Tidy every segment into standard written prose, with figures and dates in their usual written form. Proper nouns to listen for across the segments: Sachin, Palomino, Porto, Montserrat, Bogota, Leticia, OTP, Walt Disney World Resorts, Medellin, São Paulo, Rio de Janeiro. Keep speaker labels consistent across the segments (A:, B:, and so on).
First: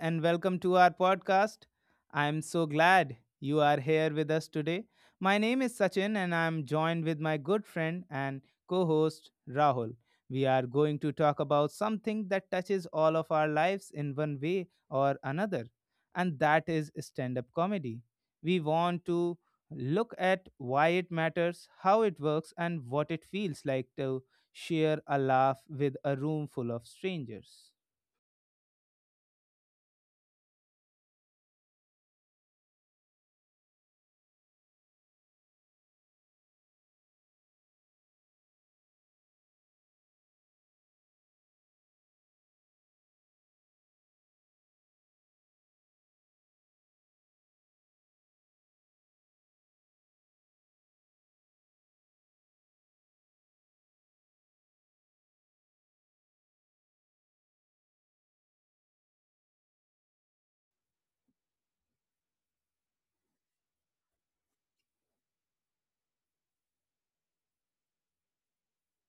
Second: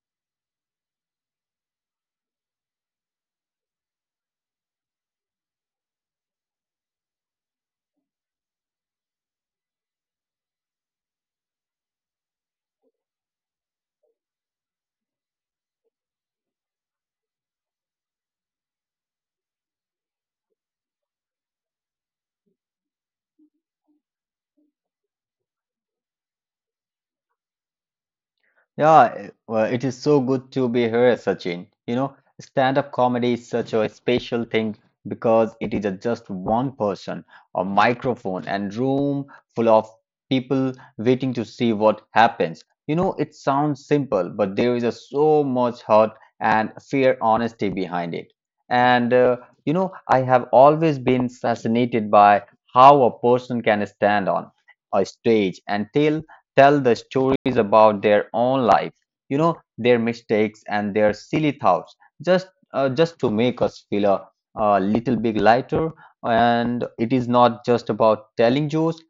A: and welcome to our podcast. I'm so glad you are here with us today. My name is Sachin, and I'm joined with my good friend and co host Rahul. We are going to talk about something that touches all of our lives in one way or another, and that is stand up comedy. We want to look at why it matters, how it works, and what it feels like to share a laugh with a room full of strangers.
B: Yeah, well, it is so good to be here, Sachin. You know, stand-up comedy is such a special thing because it is a just one person, a microphone, and room full of people waiting to see what happens. You know, it sounds simple, but there is a so much heart and fair honesty behind it. And You know, I have always been fascinated by how a person can stand on a stage and tell the stories about their own life, you know, their mistakes and their silly thoughts, just just to make us feel a little bit lighter. And it is not just about telling jokes;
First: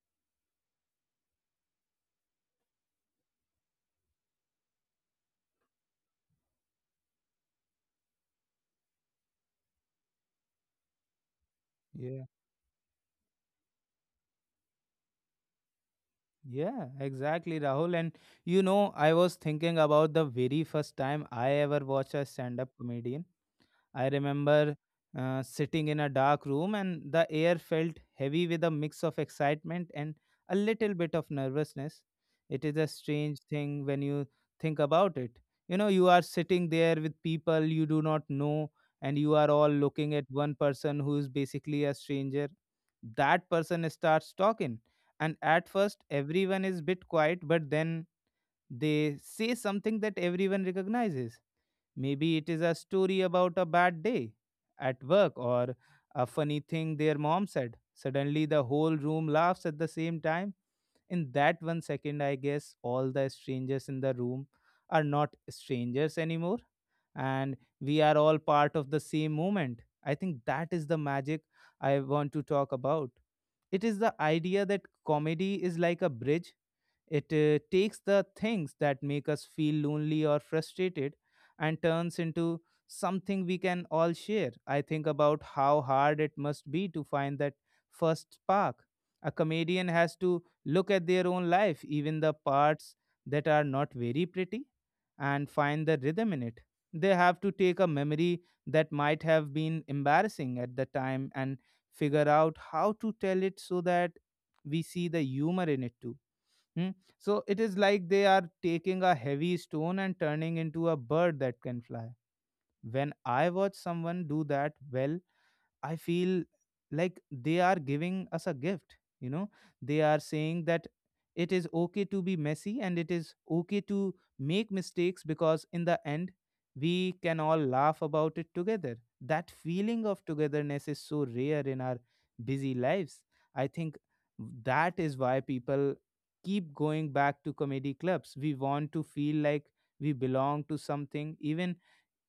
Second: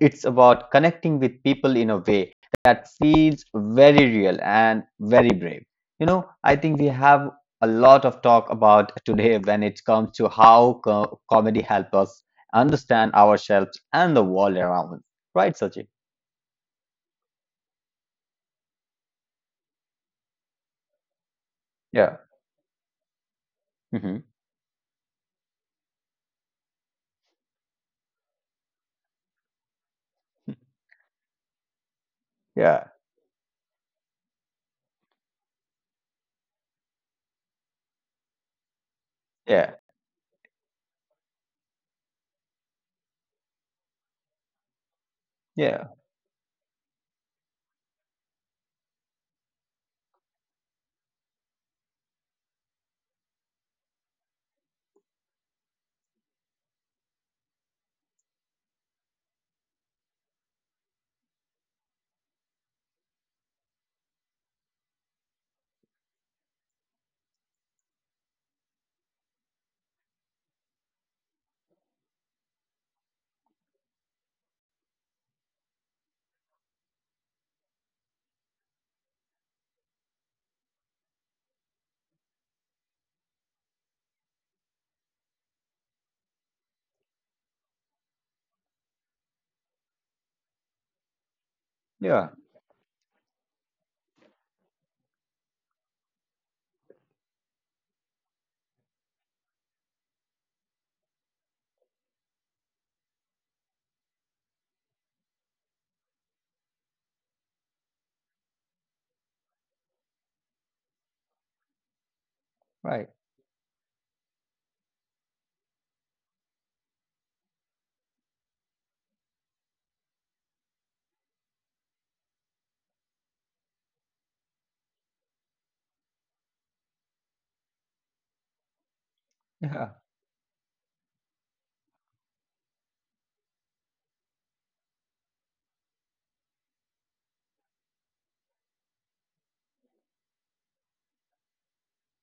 B: it's about connecting with people in a way that feels very real and very brave. You know, I think we have a lot of talk about today when it comes to how comedy helps us understand ourselves and the world around us. Right, Sachin?
A: Yeah, exactly, Rahul. And you know, I was thinking about the very first time I ever watched a
B: Yeah.
A: stand up comedian. I remember sitting in a dark room, and the air felt heavy with a mix of excitement and a little bit of nervousness. It is a
B: Yeah,
A: strange thing when you think about it. You know, you are sitting there with people you do not know, and you are all
B: yeah,
A: looking at one person who is basically a stranger. That person starts talking, and at
B: yeah,
A: first, everyone is bit quiet, but then they say something that everyone recognizes. Maybe it is a story about a bad day at work or a funny thing their mom said. Suddenly, the whole room laughs at the same time. In that one second, I guess all the strangers in the room are not strangers anymore, and we are all part of the same moment. I think that is the magic I want to talk about. It is the idea that comedy is like a bridge. It takes the things that make us feel lonely or frustrated and turns into something we can all share. I think about how hard it must be to find that first spark. A comedian has to look at their own life, even the
B: yeah,
A: parts that are not very pretty, and find the rhythm in it. They have to take a memory that might have been embarrassing at the time and figure out how to tell it so that we see the humor in it too. Hmm? So it is like they are taking a heavy stone and turning into a bird that can fly. When
B: right,
A: I watch someone do that well, I feel like they are giving us a gift. You know, they are saying that it is okay to be messy and it is okay to make mistakes because in the end, we can all laugh about it together. That
B: yeah,
A: feeling of togetherness is so rare in our busy lives. I think that is why people keep going back to comedy clubs. We want to feel like we belong to something, even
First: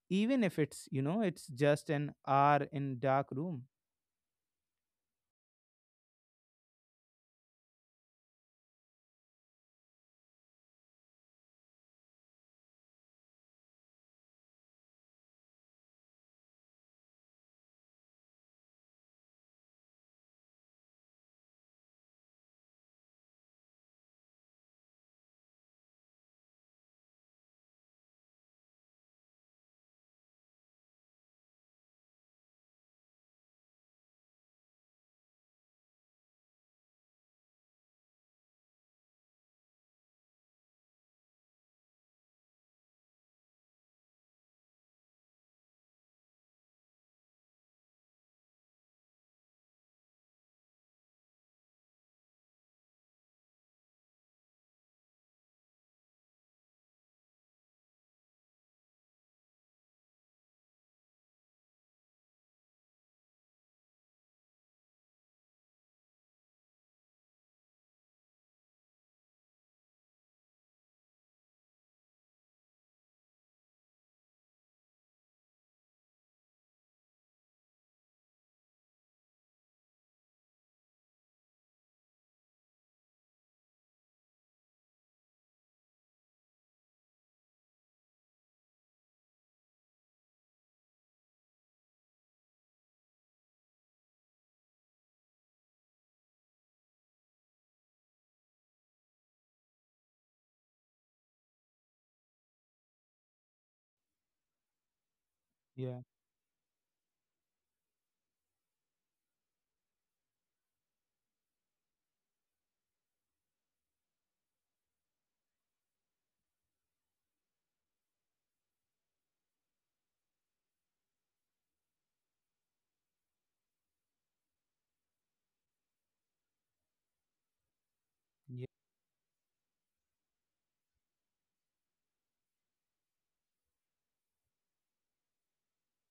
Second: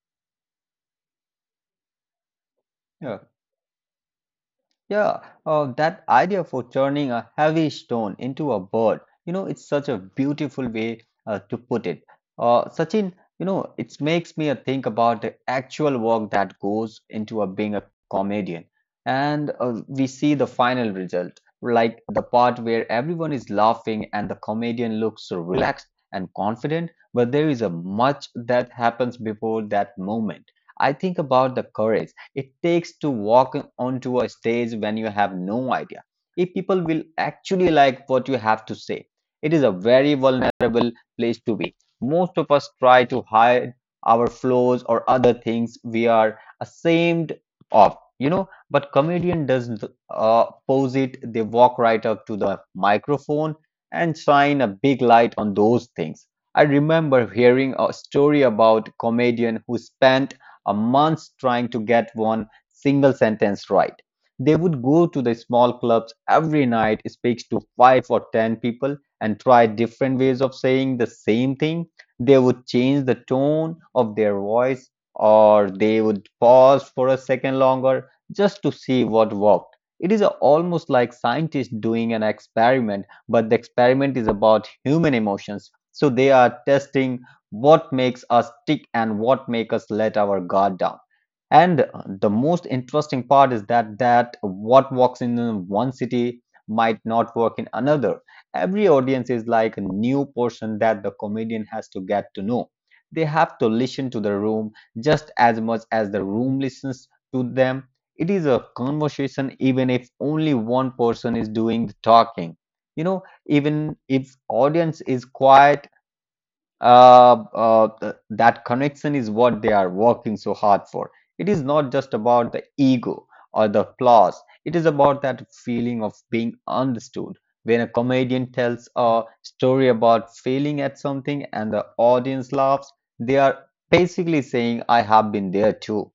A: even if it's, you know, it's just an hour in
B: yeah.
A: dark room.
B: Yeah, that idea for turning a heavy stone into a bird, you know, it's such a beautiful way to put it. Sachin, you know, it makes me think about the actual work that goes into a, being a comedian. And We see the final result, like the part where everyone is laughing and the comedian looks relaxed and confident, but there is a much that happens before that moment. I think about the courage it takes to walk onto a stage when you have no idea if people will actually like what you have to say. It is a very vulnerable place to be. Most of us try to hide our flaws or other things we are ashamed of, you know, but comedian doesn't pose it. They walk right up to the microphone and shine a big light on those things. I remember hearing a story about a comedian who spent a month trying to get one single sentence right. They would go to the small clubs every night, speak to five or ten people, and try different ways of saying the same thing. They would change the tone of their voice, or they would pause for a second longer just to see what worked. It is almost like scientists doing an experiment, but the experiment is about human emotions. So they are testing what makes us tick and what make us let our guard down, and the most interesting part is that what works in one city might not work in another. Every audience is like a new person that the comedian has to get to know. They have to listen to the room just as much
A: Yeah,
B: as the room listens to them. It is a conversation even if only one person is doing the talking. You know, even if audience is quiet, that connection is what they are working so hard for. It is not just about the ego or the flaws. It is about that feeling of being understood. When a comedian
A: yeah,
B: tells a story about failing at something and the audience laughs, they are basically saying, I have been there too.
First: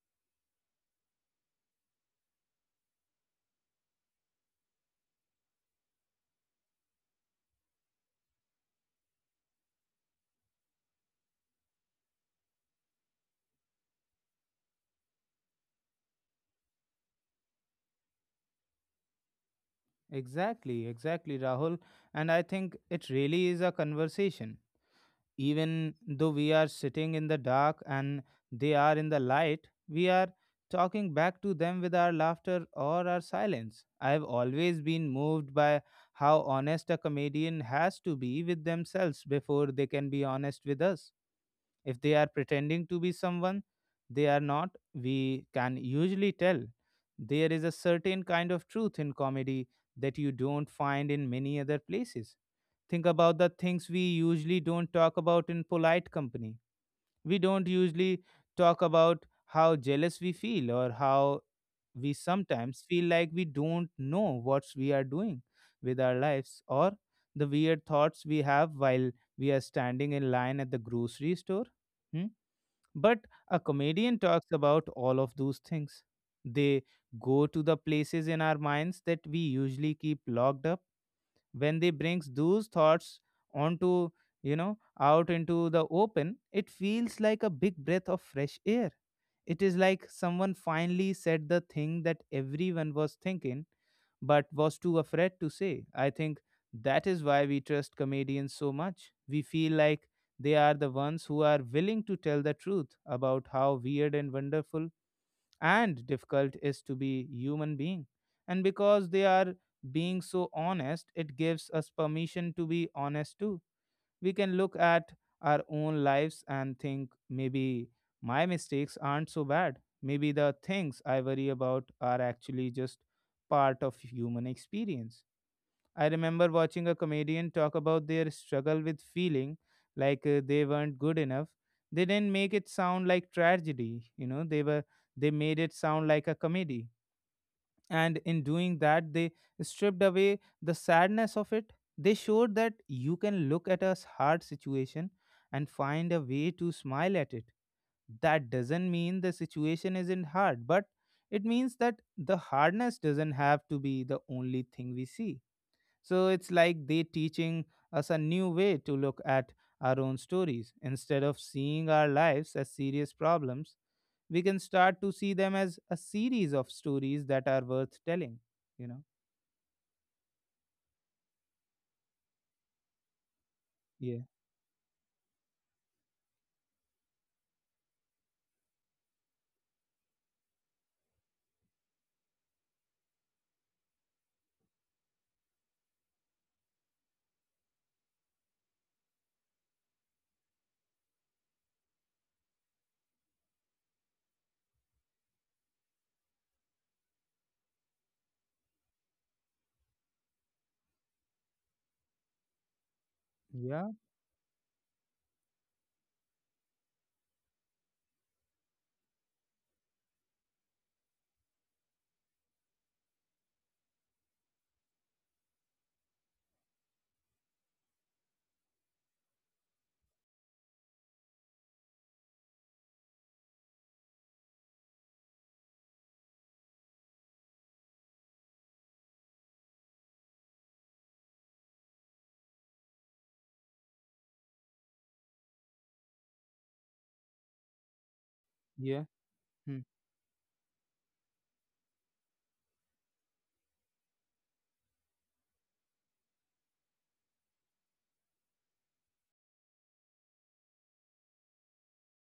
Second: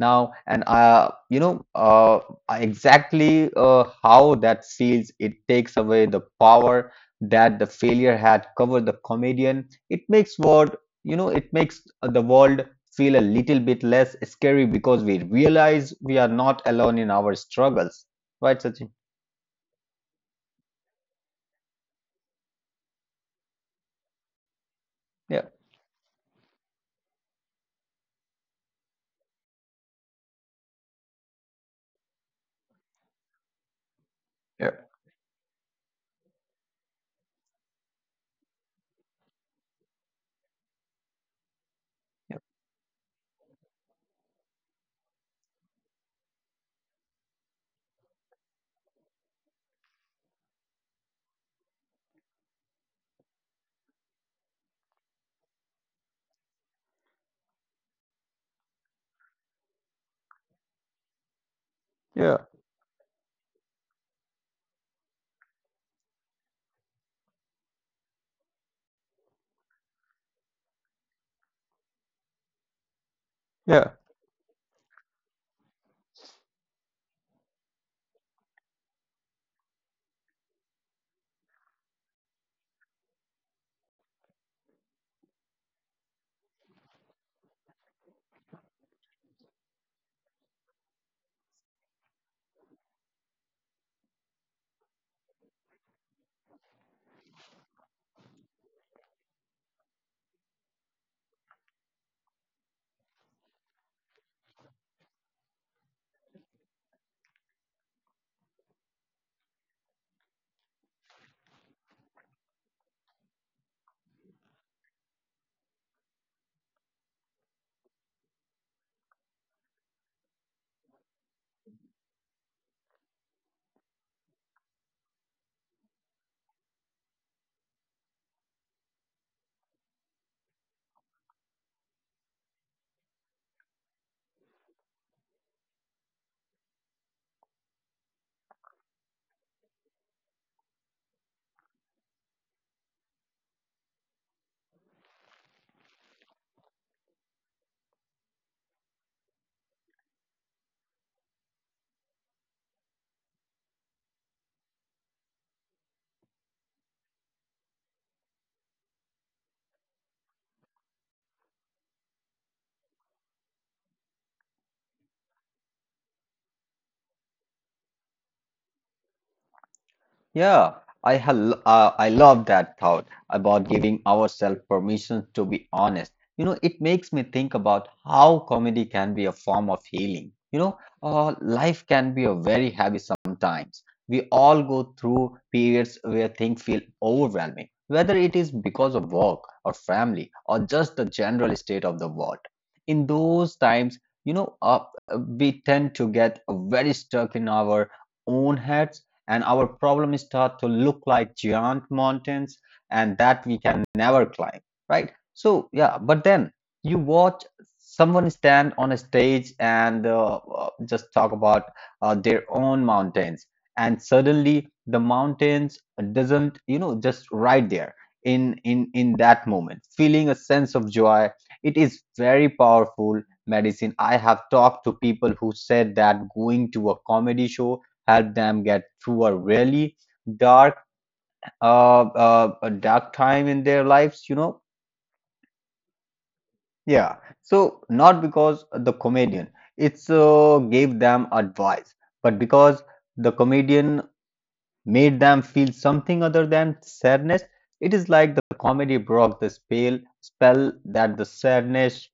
B: Now, and you know exactly how that feels. It takes away the power that the failure had covered the comedian. It makes world, you know, it makes the world feel a little bit less scary because we realize we are not alone in our struggles. Right, Sachin?
A: exactly, exactly, Rahul. And I think it really is a conversation.
B: Yeah.
A: Even though we are sitting in the dark and they are in the light, we are talking back to them with our laughter or our silence. I have always
B: Yeah.
A: been moved by how honest a comedian has to be with themselves before they can be honest with us. If they are pretending to be someone they are not, we can usually tell. There is a certain kind of truth in comedy that you don't find in many other places. Think about the things we usually don't talk about in polite company. We don't usually talk about how jealous we feel or how we
B: Yeah,
A: sometimes feel like we don't know what we are doing with our lives or the weird thoughts we have while we are standing in line at the grocery store. Hmm? But a
B: yeah.
A: comedian talks about all of those things. They go to the places in our minds that we usually keep locked up. When they brings those thoughts onto, you know, out into the open, it feels like a big breath of fresh air. It is like someone finally said the thing that everyone was thinking but was too afraid to say. I think that is why we trust comedians so much. We feel like they are the ones who are willing to tell the truth about how weird and wonderful and difficult is to be human being. And because they are being so honest, it gives us permission to be honest too. We can look at our own lives and think maybe my mistakes aren't so bad, maybe the things I worry about are actually just part of human experience. I remember watching a comedian talk about their struggle with feeling like they weren't good enough. They didn't make it sound like tragedy, you know, they made it sound like a comedy. And in doing that, they stripped away the sadness of it. They showed that you can look at a hard situation and find a way to smile at it. That doesn't mean the situation isn't hard, but it means that the hardness doesn't have to be the only thing we see. So it's like they teaching us a new way to look at our own stories. Instead of seeing our lives as serious problems, we can start to see them as a series of stories that are worth telling. You know?
B: Yeah, I ha I love that thought about giving
A: Yeah.
B: ourselves permission to be honest. You know, it makes me think about how comedy can be a form of healing. You know, life can be a very heavy sometimes. We all go through periods where things feel overwhelming, whether it is because of work or family or just the general state of the world. In those times, we tend to get very stuck in our own heads, and our problem start to look like giant mountains and that we can
A: Yeah.
B: never climb. Right, so yeah, but then you watch someone stand on a stage and just talk about their own mountains, and suddenly the mountains doesn't, you know, just right there in that moment feeling a sense of joy. It is very powerful medicine. I have talked to people who said that going to a comedy show help them get through a really dark a dark time in their lives, you know. Yeah. So not because the
A: Yeah.
B: comedian
A: Hmm.
B: it's gave them advice, but because the comedian made them feel something other than sadness. It is like the comedy broke the spell that the sadness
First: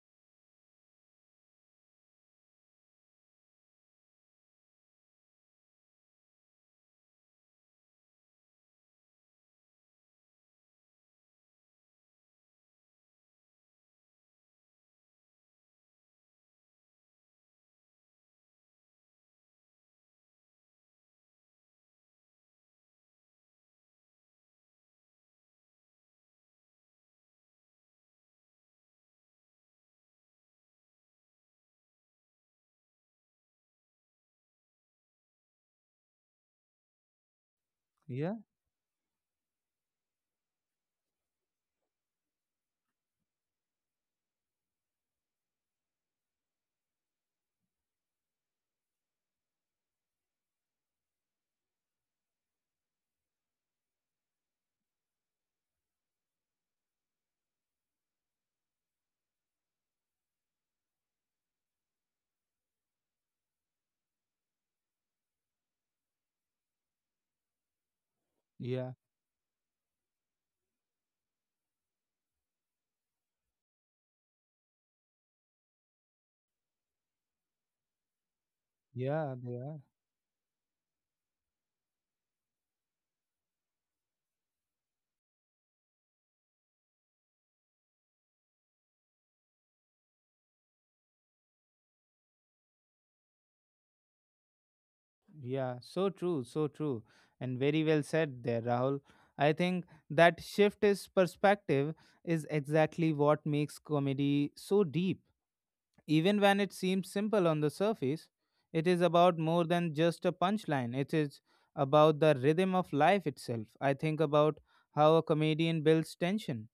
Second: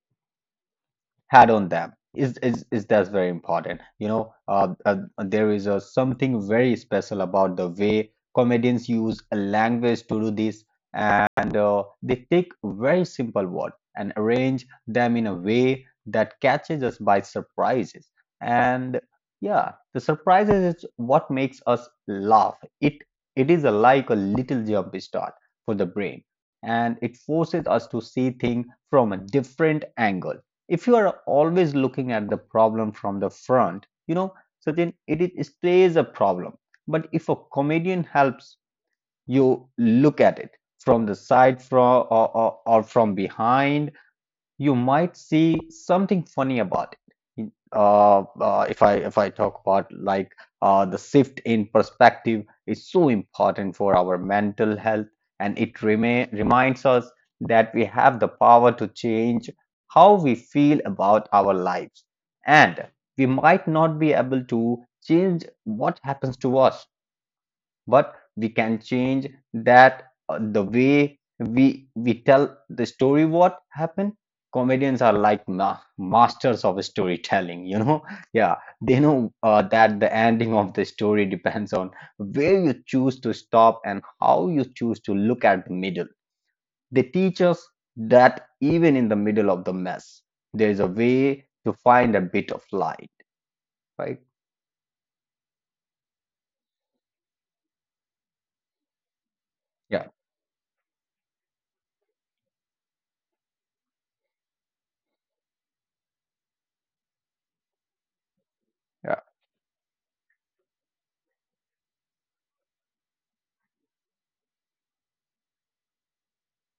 B: had on them. Is That's very important, you know. There is a something very special about the way comedians use a language to do this, and they take very simple word and arrange them in a way that catches us by surprises, and yeah, the surprises is what makes us laugh. It is a, like a little jump start for the brain, and it forces us to see things from a different angle. If you are always looking at the problem from the front, you know, Sachin, it stays a problem. But if a comedian
A: Yeah.
B: helps you look at it from the side, from, or from behind, you might see something funny about it. If I talk about like the shift in perspective is so important for our mental health, and it reminds us that we have the power to change how we feel about our lives, and we might not be able to change what happens to us, but we can
A: Yeah.
B: change that, the way we tell the story what happened. Comedians are like masters of storytelling, you know. Yeah, they know
A: Yeah. They are.
B: that the ending of the story depends on where you choose to stop and how you choose to look at the middle. They teach us that even in the middle of the mess, there is a way to find a bit of light. Right.
A: Yeah. So true. So true. And very well said there, Rahul. I think
B: Yeah,
A: that shift is perspective is exactly what makes comedy so deep. Even when it seems simple on the surface, it is
B: yeah,
A: about more than just a punchline. It is about the rhythm of life itself. I think about how a comedian builds tension.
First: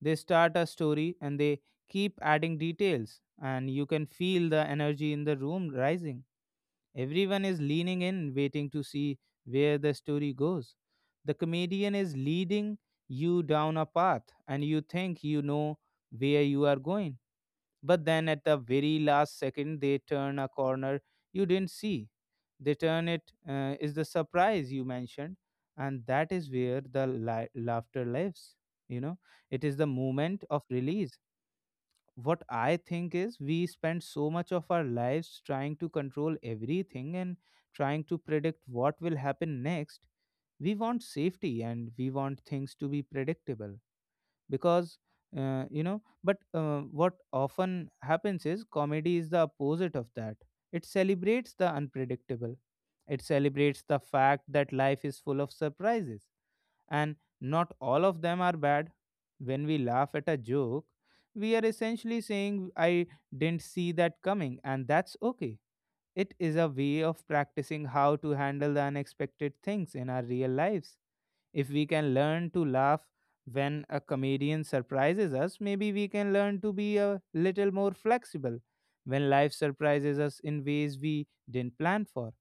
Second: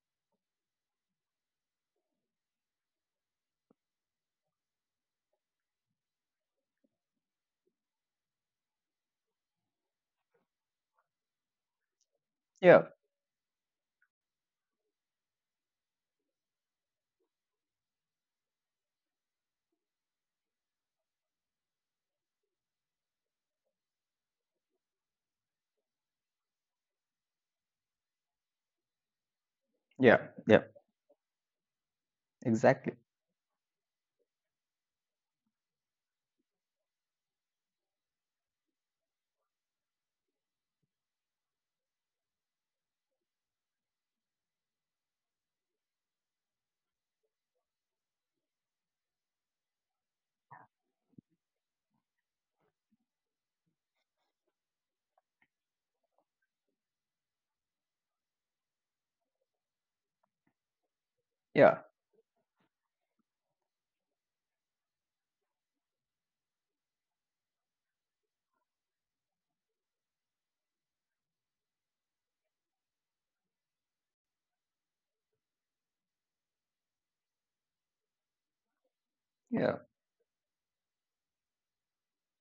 A: They start a story and they keep adding details, and you can feel the energy in the room rising. Everyone is leaning in, waiting to see where the story goes. The comedian is leading
B: yeah,
A: you down a path, and you think you know where you are going but then at the very last second, they turn a corner you didn't see. They turn it is the surprise you mentioned, and that is where the laughter lives. You know, it is the
B: yeah,
A: moment of
B: yeah,
A: release. What I
B: exactly,
A: think is, we spend so much of our lives trying to control everything and trying to predict what will happen next. We want safety and we want things to be predictable because, you know, but what often happens is comedy is the opposite of that. It celebrates the unpredictable. It celebrates the fact that life is full of surprises and not all of them are bad. When we laugh at a joke, we are
B: yeah,
A: essentially saying I didn't see that coming and that's okay. It is a way of practicing how to handle the unexpected things in our real lives. If we can learn to laugh when a comedian surprises us, maybe we can learn to be a little more flexible when life
B: yeah,
A: surprises us in ways we didn't plan for.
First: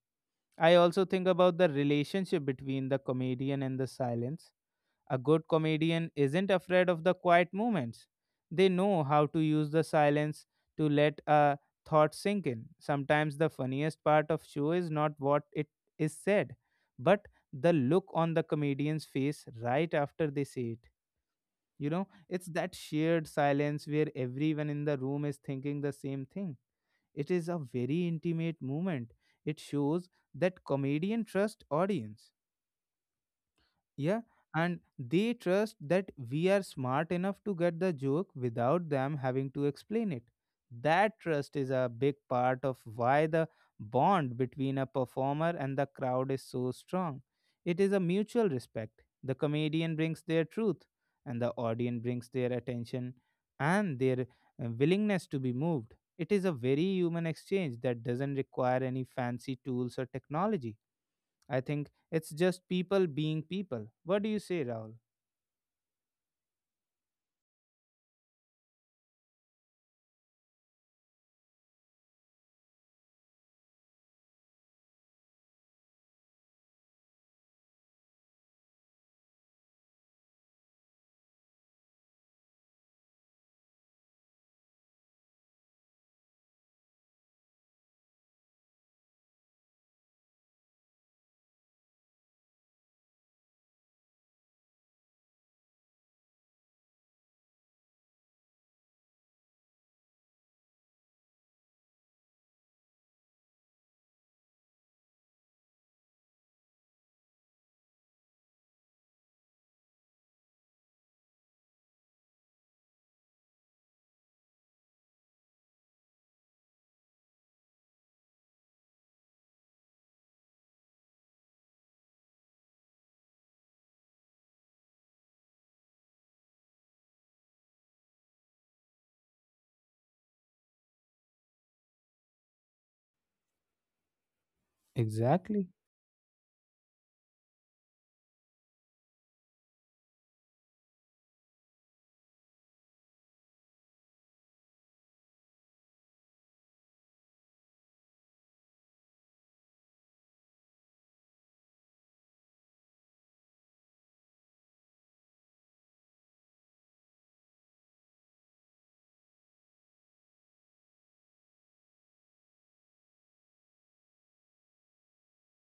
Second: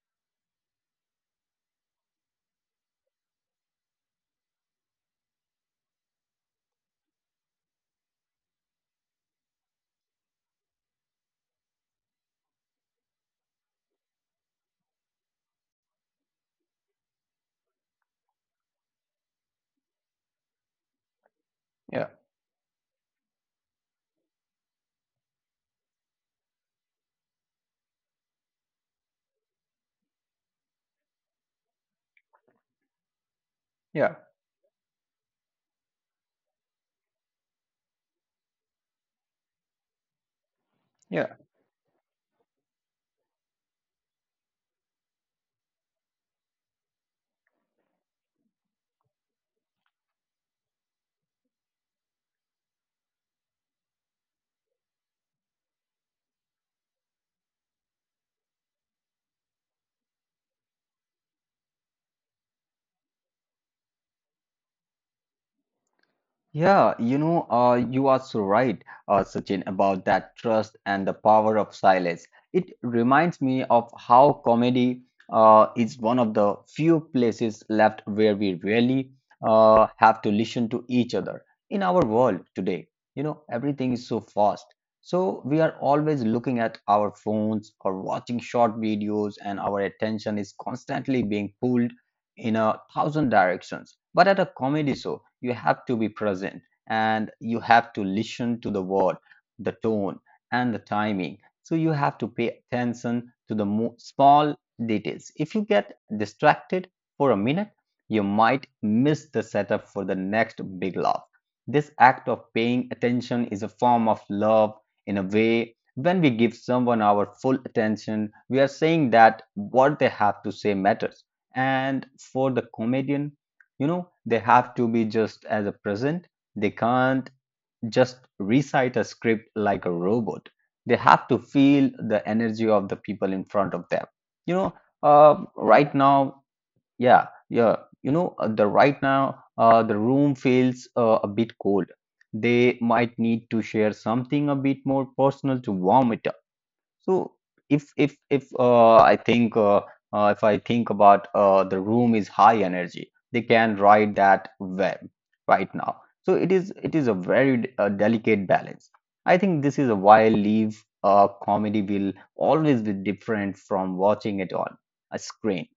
A: I also think about the relationship between the comedian and the silence. A good comedian isn't afraid of the quiet moments. They know how to use the silence to let a thought sink in. Sometimes the funniest part of show is not what it is said, but the look on the comedian's face right after they say it. You
B: yeah.
A: know, it's that shared silence where everyone in the room is thinking the same thing. It is a very intimate moment. It shows that comedian trust audience,
B: Yeah,
A: yeah, and they trust that we are smart enough to get the joke without them having to explain it. That
B: yeah,
A: trust is a big part of why the bond between a performer and the crowd is so strong. It is a mutual respect. The comedian brings their truth, and the audience brings their attention and their willingness to be moved. It is a very human exchange that doesn't require any fancy tools or technology. I think it's just people being people. What do you say, Rahul?
B: yeah. You know, you are so right, Sachin, about that trust and the power of silence. It reminds me of how comedy is one of the few places left where we really have to listen to each other. In our world today, you know, everything is so fast. So we are always looking at our phones or watching short videos, and our attention is constantly being pulled in a thousand directions. But at a comedy show, you have to be present, and you have to listen to the word, the tone, and the timing. So you have to pay attention to the small details. If you get distracted for a minute, you might miss the setup for the next big laugh. This act of paying attention is a form of love in a way. When we give someone our full attention, we are saying that what they have to say matters. And for the comedian, you know, they have to be just as a present. They can't just recite a script like a robot. They have to feel the energy of the people in front of them. You know,
A: Exactly.
B: right now, yeah, yeah, you know, the right now, the room feels a bit cold. They might need to share something a bit more personal to warm it. So if if if uh, I think uh, if I think about the room is high energy, they can ride that web right now. So it is a very delicate balance. I think this is a wild leave comedy will always be different from watching it on a screen.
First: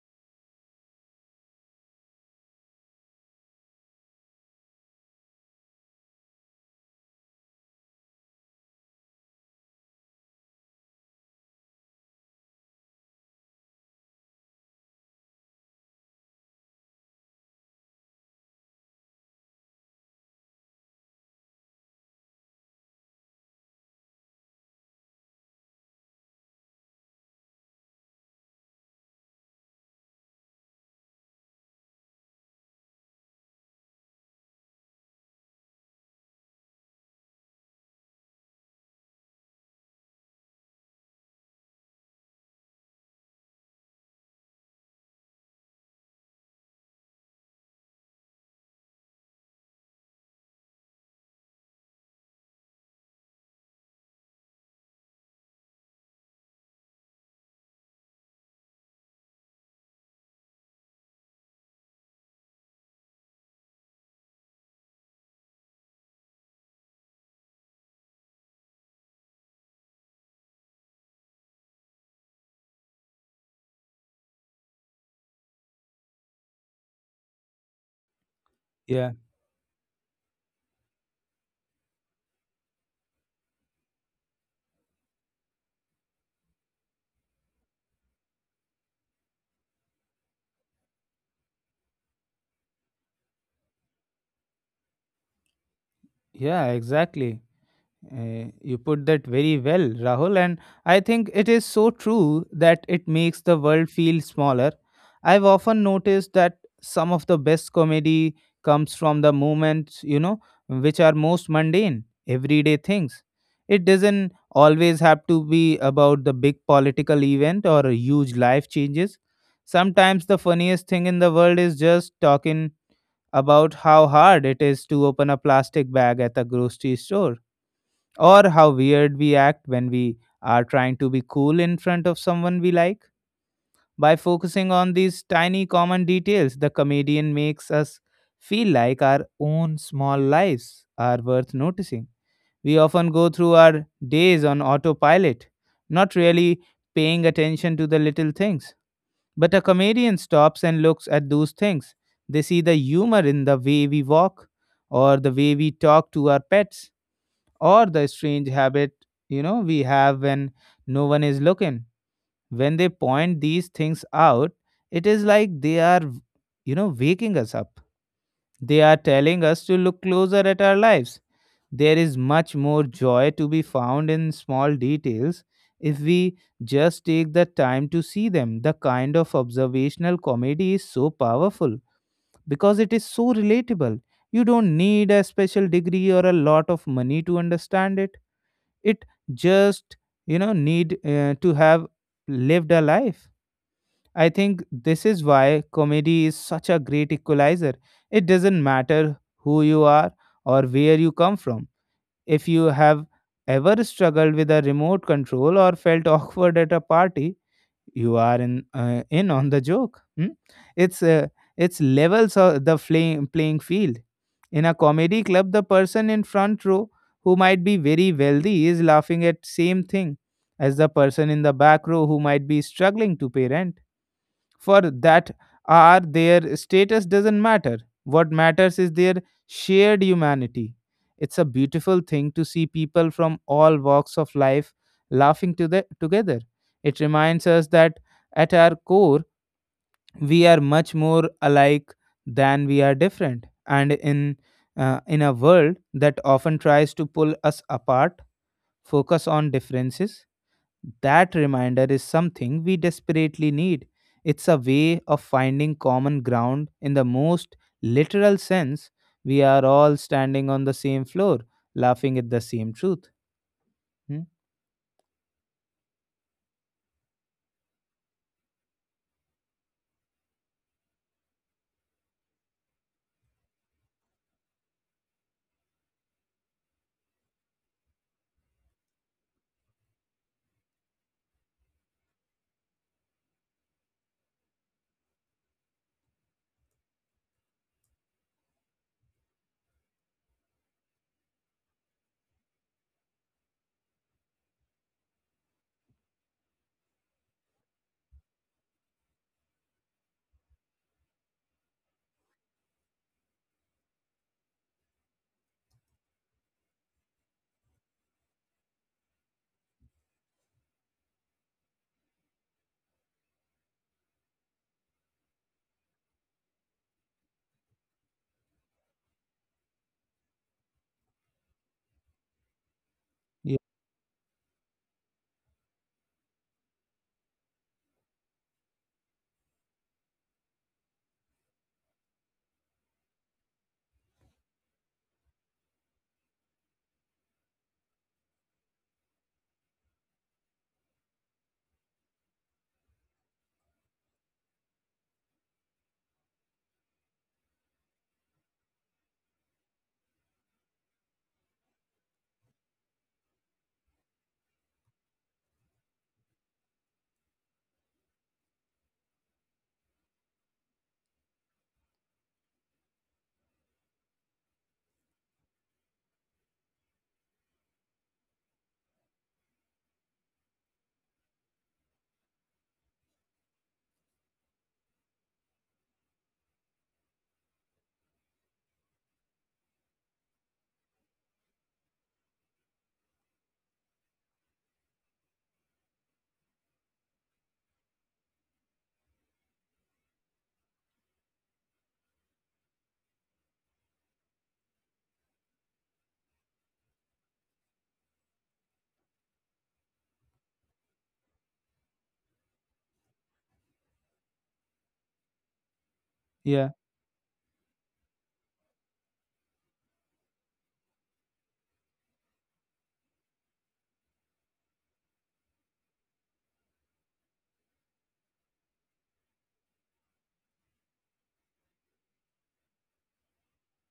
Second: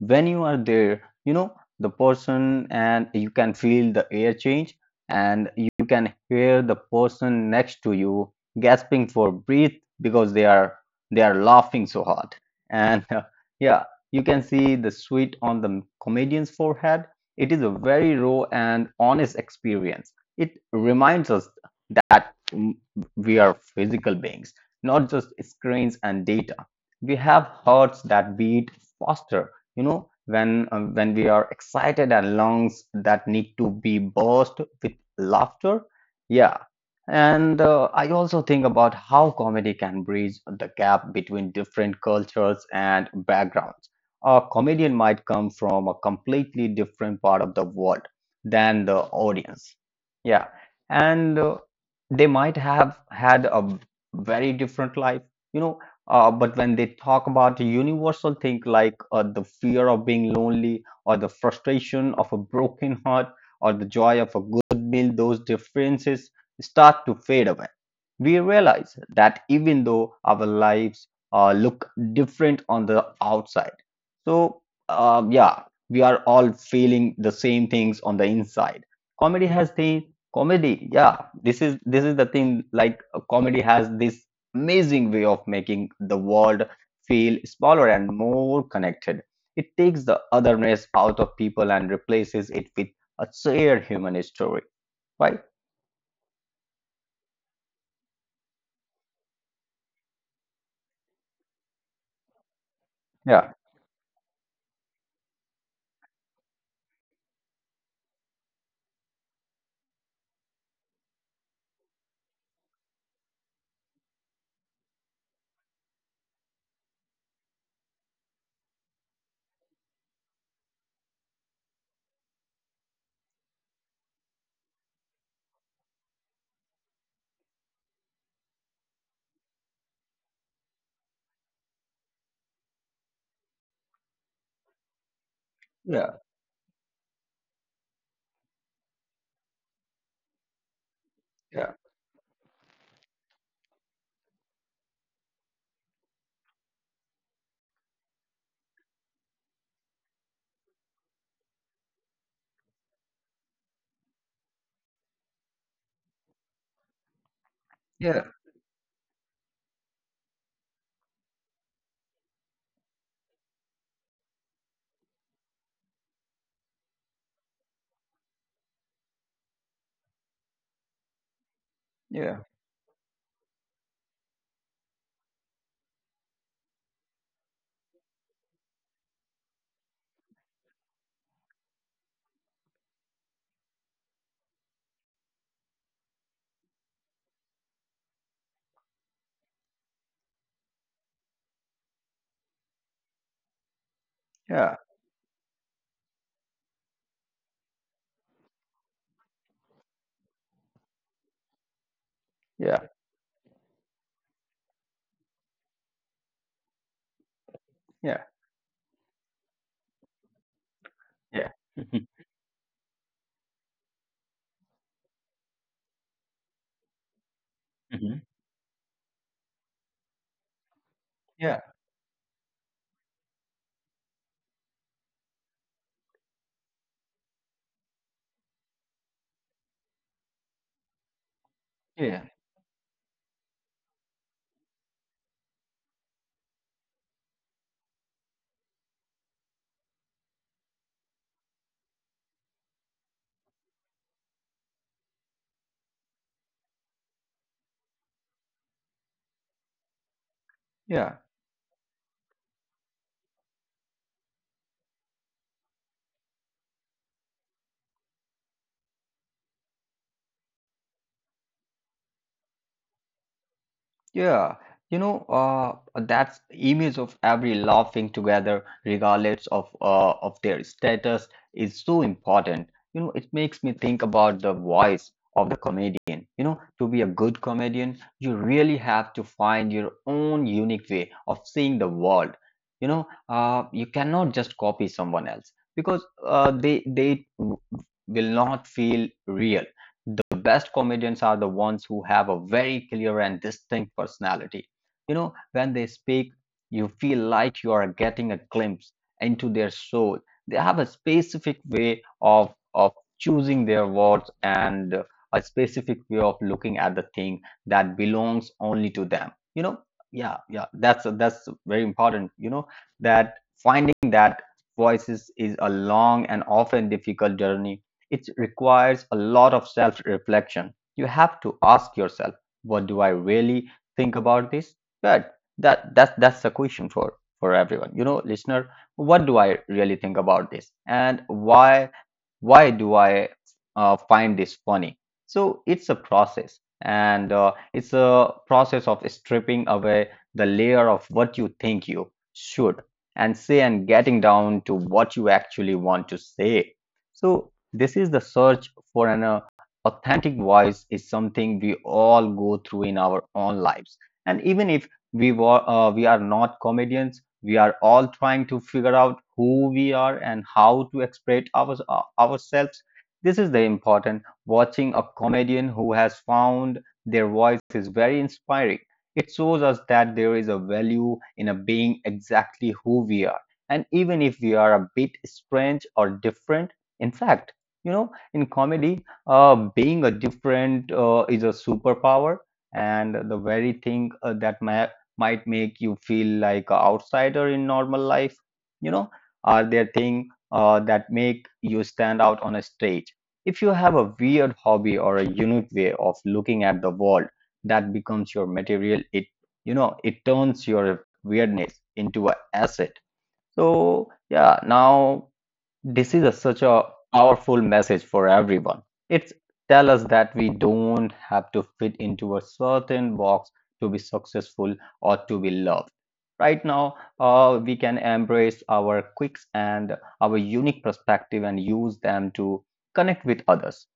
B: When you are there, you know, the person, and you can feel the air change, and you can hear the person next to you gasping for breath because they are laughing so hard, and yeah, you can see the sweat on the comedian's forehead. It is a very raw and honest experience. It reminds us that we are physical beings, not just screens and data. We have hearts that beat faster, you know, when we are excited, and lungs that need to be burst with laughter. Yeah. And I also think about how comedy can bridge the gap between different cultures and backgrounds. A comedian might come from a completely different part of the world than the audience. Yeah. And They might have had a very different life, you know. But when they talk about a universal thing like the fear of being lonely, or the frustration of a broken heart, or the joy of a good meal, those differences start to fade away. We realize that even though our lives look different on the outside, so um, yeah, we are all feeling the same things on the inside.
A: Yeah.
B: Comedy has thing comedy yeah This is the thing. Comedy has this amazing way of making the world feel smaller and more connected. It takes the otherness out of people and replaces it with a shared human story, right?
A: Yeah, exactly. You put that very well, Rahul, and I think it is so true that it makes
B: Yeah,
A: the world feel smaller. I've often noticed that some of the best comedy comes from the moments, you know, which are most mundane, everyday things. It doesn't always have to be about the big political event or huge life changes. Sometimes the funniest thing in the world is just talking about how hard it is to open a plastic bag at the grocery store or how weird we act when we are trying to be cool in front of someone we like. By focusing on these tiny common
B: yeah,
A: details, the comedian makes us feel like our own small lives are worth
B: yeah,
A: noticing. We often go through our days on autopilot, not really paying attention to the little things. But a comedian stops and looks at those things. They see the humor in the way we walk, or the way we talk to our pets, or the
B: yeah,
A: strange habit we have when no one is looking. When they point these things out, it is like they are waking us up. They are telling us to look closer at our lives. There is
B: yeah,
A: much more joy to be found in small details if we just take the time to see them. The kind of observational comedy is so powerful because it is so relatable. You don't need a special degree or a lot of money to understand it. It just need to have lived a life, I think.
B: yeah,
A: This is why comedy is such a great equalizer. It doesn't matter who you are or where you come from. If you
B: yeah,
A: have ever struggled with a remote control or felt awkward at a party, you
B: yeah,
A: are in in on the joke. Hmm? it's uh,
B: yeah.
A: it's
B: Mhm.
A: levels of the flame, playing field. In a comedy club, the person in front row who might be very
B: Mhm.
A: wealthy is laughing at same thing as the person in the
B: Yeah,
A: back row who might be struggling to pay rent for that. Are their status doesn't matter. What matters is their shared humanity. It's a beautiful
B: yeah,
A: thing to see people from all walks of life laughing to the, together. It reminds us that at our core we are much more alike than we are different. And in a world that often tries to pull us apart, focus on differences,
B: yeah.
A: that reminder is something we desperately need. It's a way of finding common ground in the most literal sense. We are all standing on the same floor, laughing at the same truth. Hmm?
B: Yeah, that's image of every laughing together, regardless of of their status, is so important. You know, it makes me think about the voice of the comedian. You know, to be a good comedian, you really have to find your own unique way of seeing the world. You cannot just copy someone else because will not feel real. The best comedians are the ones who have a very clear and distinct personality. You know, when they speak, you feel like you are getting a glimpse into their soul. They have a specific way of choosing their words and a specific way of looking at the thing that belongs only to them. You know, yeah, yeah, that's very important. You know, that finding that voices is a long and often difficult journey. It requires a lot of self reflection. You have to ask yourself, what do I
A: Yeah,
B: really think about this? But that's the question for everyone. You know, listener, what do I really think about this? And why do I find this funny? So it's a process, and it's a process of stripping away the layer of what you think you should and say and getting down to what you actually want to say. So this is the search for an authentic voice is something we all go through in our own lives. And even if we are not comedians, we are all trying to figure out who we are and how to express ourselves. This is the important watching a comedian who has found their voice is very inspiring. It shows us that there is a value in a being exactly who we are, and even if we are a bit strange or different. In fact, you know, in comedy, being a different is a superpower, and the very thing that ma might make you feel like an outsider in normal life. You know, are there things that make you stand out on a stage? If you have a weird hobby or a unique way of looking at the world, that becomes your material. You know, it turns your weirdness into an asset. So, yeah, now this is a, such
A: yeah,
B: a powerful message for everyone. It tells us that we don't have to fit into a certain box to be successful or to be loved. Right now, we can embrace our quirks and our unique perspective and use them to connect with others.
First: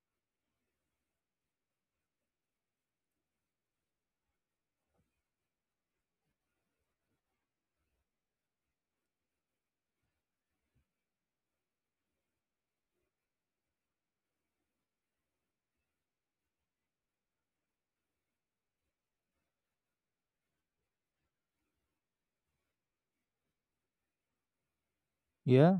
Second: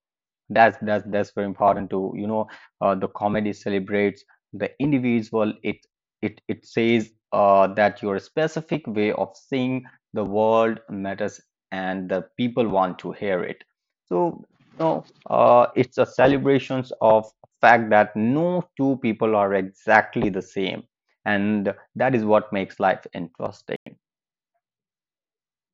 B: That's very important to you know The comedy celebrates the individual. It says that your specific way of seeing the world matters and the people want to hear it. So you know it's a celebrations of fact that no two people are exactly the same, and that is what makes life interesting.
A: yeah.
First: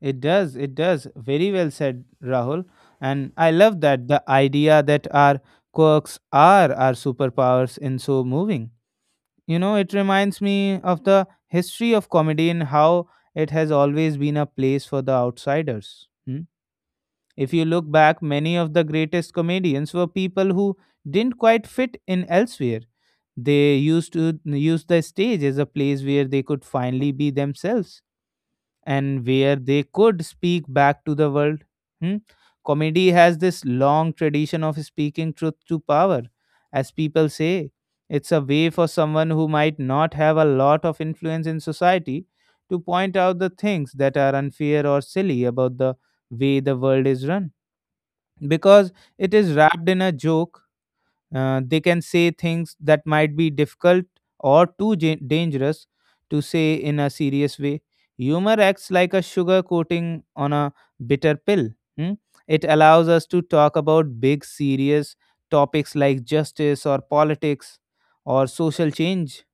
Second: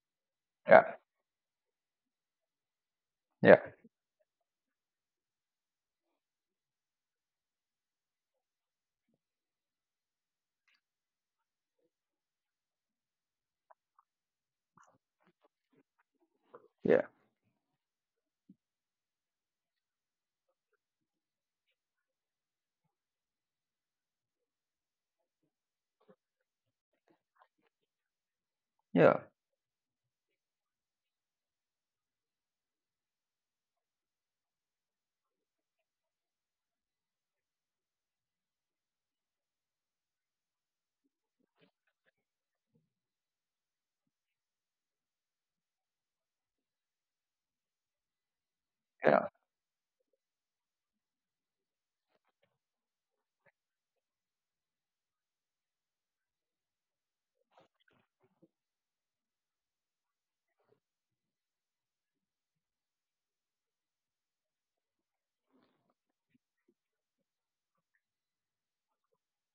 A: It does. It
B: Yeah,
A: does. Very well said, Rahul. And I
B: yeah,
A: love that the idea that our quirks are our superpowers in so moving. You know, it reminds me of the history of comedy and how it has always been a place for the outsiders. Hmm?
B: yeah,
A: If you look back, many of the greatest comedians were people who didn't quite fit in elsewhere. They used to use the stage as a place where they could finally be themselves
B: yeah,
A: and where they could speak back to the world. Hmm? Comedy has this long tradition of speaking truth to power, as people say. It's a way for someone who might not have a lot of influence in society to point out the things that are unfair or silly about the way the world is run. Because
B: yeah,
A: it is wrapped in a joke, they can say things that might be difficult or dangerous to say in a serious way. Humor acts like a sugar coating on a bitter pill. Hmm? It allows us to talk about big, serious topics like justice or politics or social change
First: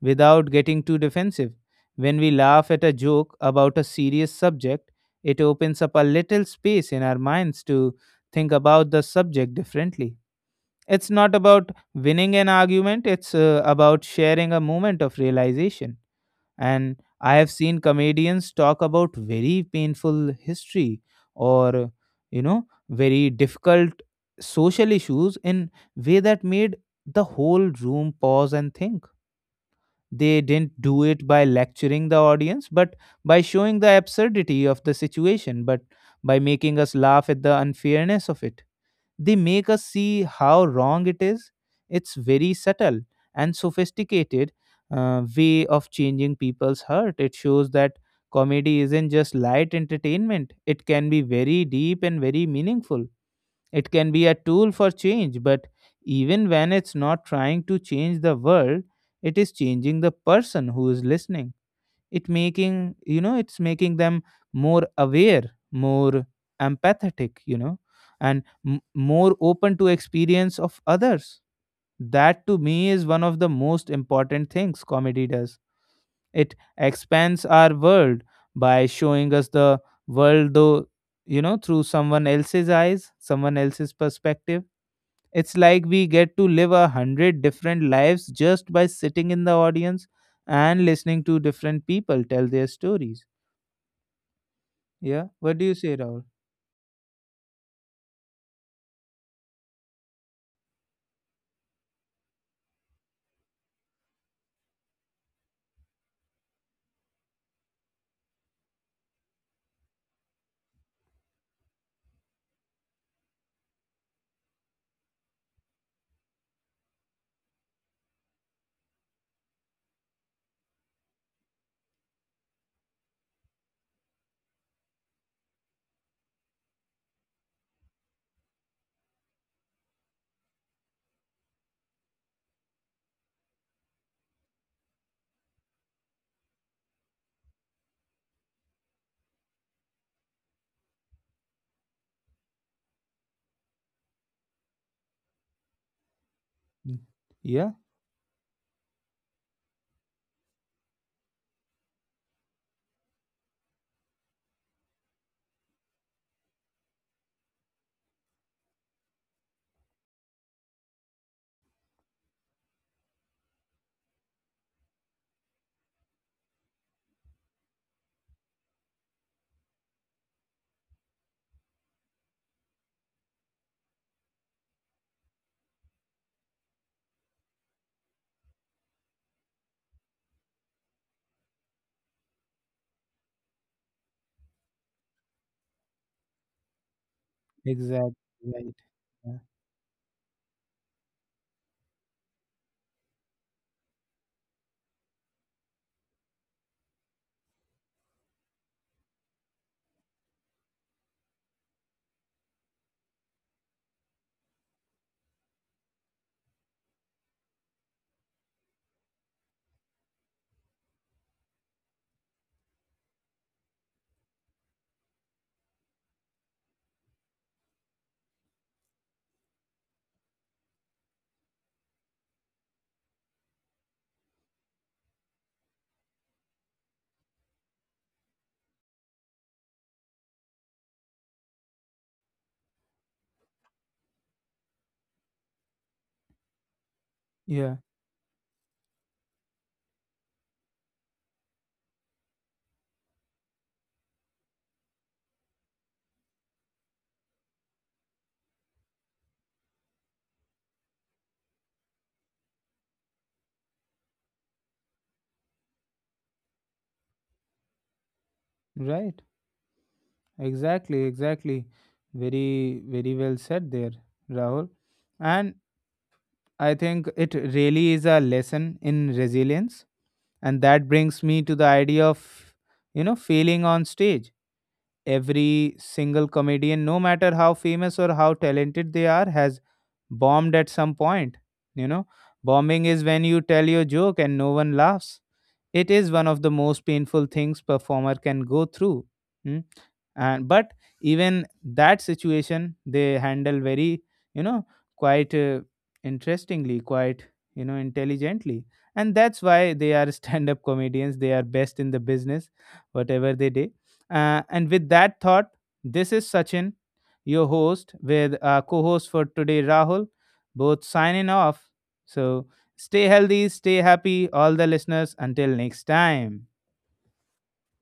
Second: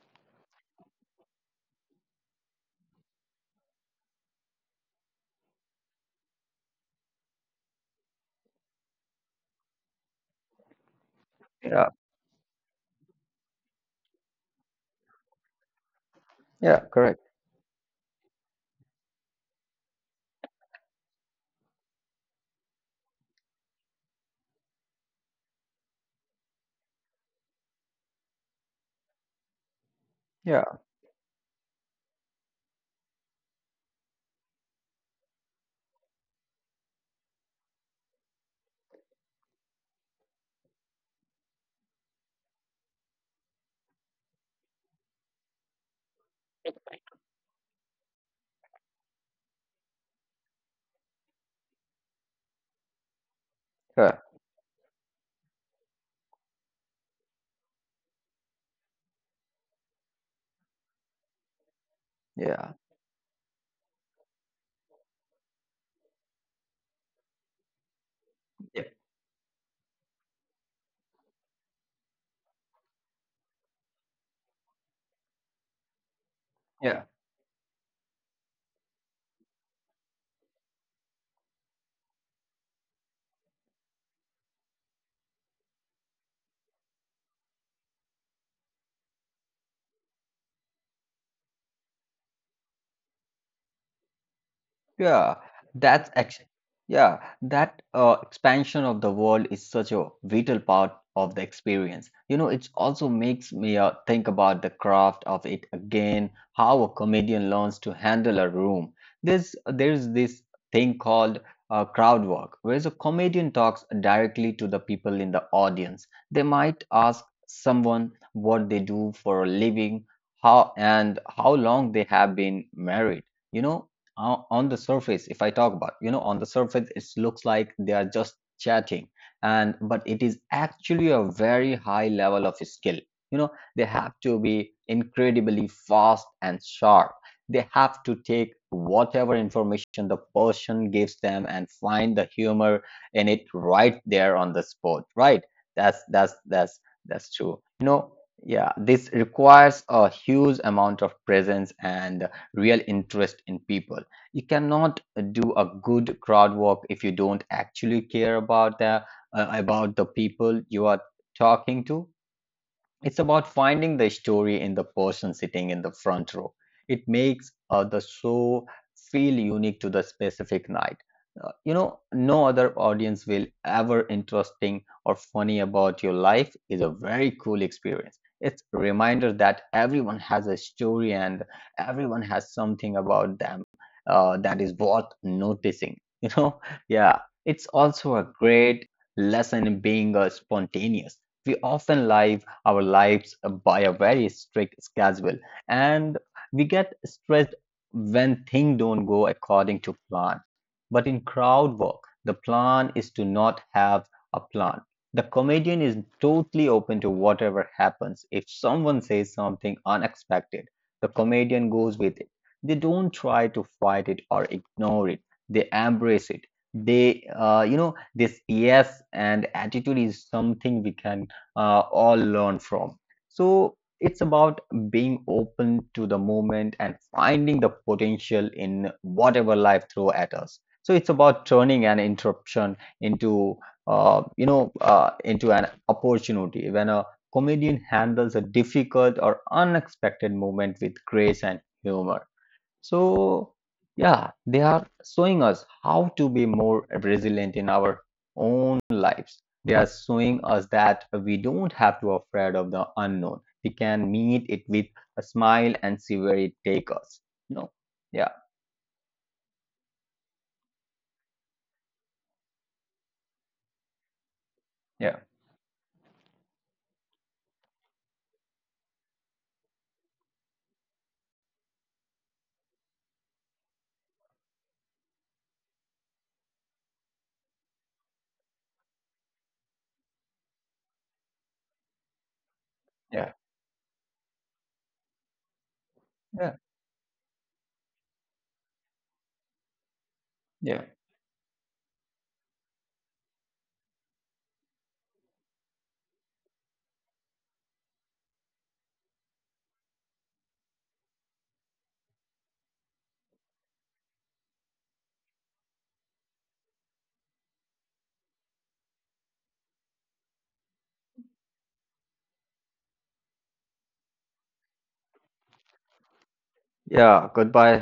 A: without getting too defensive. When we laugh at a joke about a serious subject, it opens up a little space in our minds to think about the subject differently. It's not about
B: yeah,
A: winning an argument, it's about sharing a moment of realization.
B: yeah.
A: And
B: Correct.
A: I have seen comedians talk about very painful history, or, you know, very difficult social issues in way that made the whole room pause and think. They didn't
B: Yeah,
A: do it by lecturing the audience, but by showing the absurdity of the situation, but by making us laugh at the unfairness of it. They make us see how wrong it is. It's very subtle and sophisticated way of changing people's heart. It shows that comedy isn't just light entertainment, it can be very deep and very meaningful. It can
B: yeah,
A: be a tool for change. But even when it's not trying to change the world, it is changing the person who is listening. It
B: yeah,
A: making it's making them more aware, more empathetic, you know, and
B: yeah.
A: more open to experience of others. That to me is one of the most important things comedy does. It
B: Yeah.
A: expands our world by showing us the world though, through someone else's eyes, someone else's perspective. It's like we get to live a hundred different lives just by sitting in the audience and listening to different people tell their stories. Yeah.
B: Yeah,
A: What do you say,
B: that's
A: Rahul?
B: actually, yeah, that expansion of the world is such a vital part of the experience. You know, it also makes me think about the craft of it again, how a comedian learns to handle a room. There's this thing called crowd work, where the comedian talks directly to the people in the audience. They might ask someone what they do for a living, how and how long they have been married. You know, on the surface if I talk about you know on the surface it looks like they are just chatting and but it is actually a very high level of skill. You know, they have to be incredibly fast and sharp. They have to take whatever information the person gives them and find the humor in it right there on the spot, right? that's that's that's
A: Mm.
B: that's true,
A: Yeah.
B: you know. Yeah, this requires a huge amount of presence and real interest in people. You cannot do a good crowd work if you don't actually care about the about the people you are talking to. It's about finding the story in the person sitting in the front row. It makes the show feel unique to the specific night. You know, no other audience will ever interesting or funny about your life is a very cool experience. It's a reminder that everyone has a story and everyone has something about them that is worth noticing. You know, yeah, it's also
A: Exactly.
B: a
A: Right.
B: great
A: Yeah.
B: lesson in being spontaneous. We often live our lives by a very strict schedule, and we get stressed when things don't go according to plan. But in crowd work the plan is to not have a plan. The comedian is totally open to whatever happens. If someone says something unexpected, the comedian goes with it. They don't try to fight it or ignore it, they embrace it. They you know this yes and attitude is something we can or learn from. So it's about being open to the moment and finding the potential in whatever life throw at us. So it's about turning an interruption into into an opportunity. When a
A: Yeah.
B: comedian handles a difficult or unexpected moment with grace and humor, so, yeah, they are showing us how to be more resilient in our own lives. They are showing us that we don't have to afraid of the unknown. We can meet it with a smile and see where it takes us. No. Yeah.
A: Right. Exactly. Exactly. Very, very well said there, Rahul.
B: Yeah.
A: And I think it really is a lesson in resilience. And that brings me to the idea of, you know, failing on stage. Every single comedian, no matter how famous or how talented they are, has bombed at some point. You know, bombing is when
B: Yeah.
A: you tell your joke and no one laughs. It is one of the
B: Yeah.
A: most painful things performer can go through. Mm. And but
B: Yeah.
A: even that situation they handle very, you know, quite interestingly, quite, you know, intelligently, and that's why they are stand-up comedians. They are best in the business, whatever they do. And with that thought, this is Sachin, your host, with co-host for today, Rahul. Both signing off. So stay healthy, stay happy, all the listeners. Until next time.
B: Yeah. Goodbye.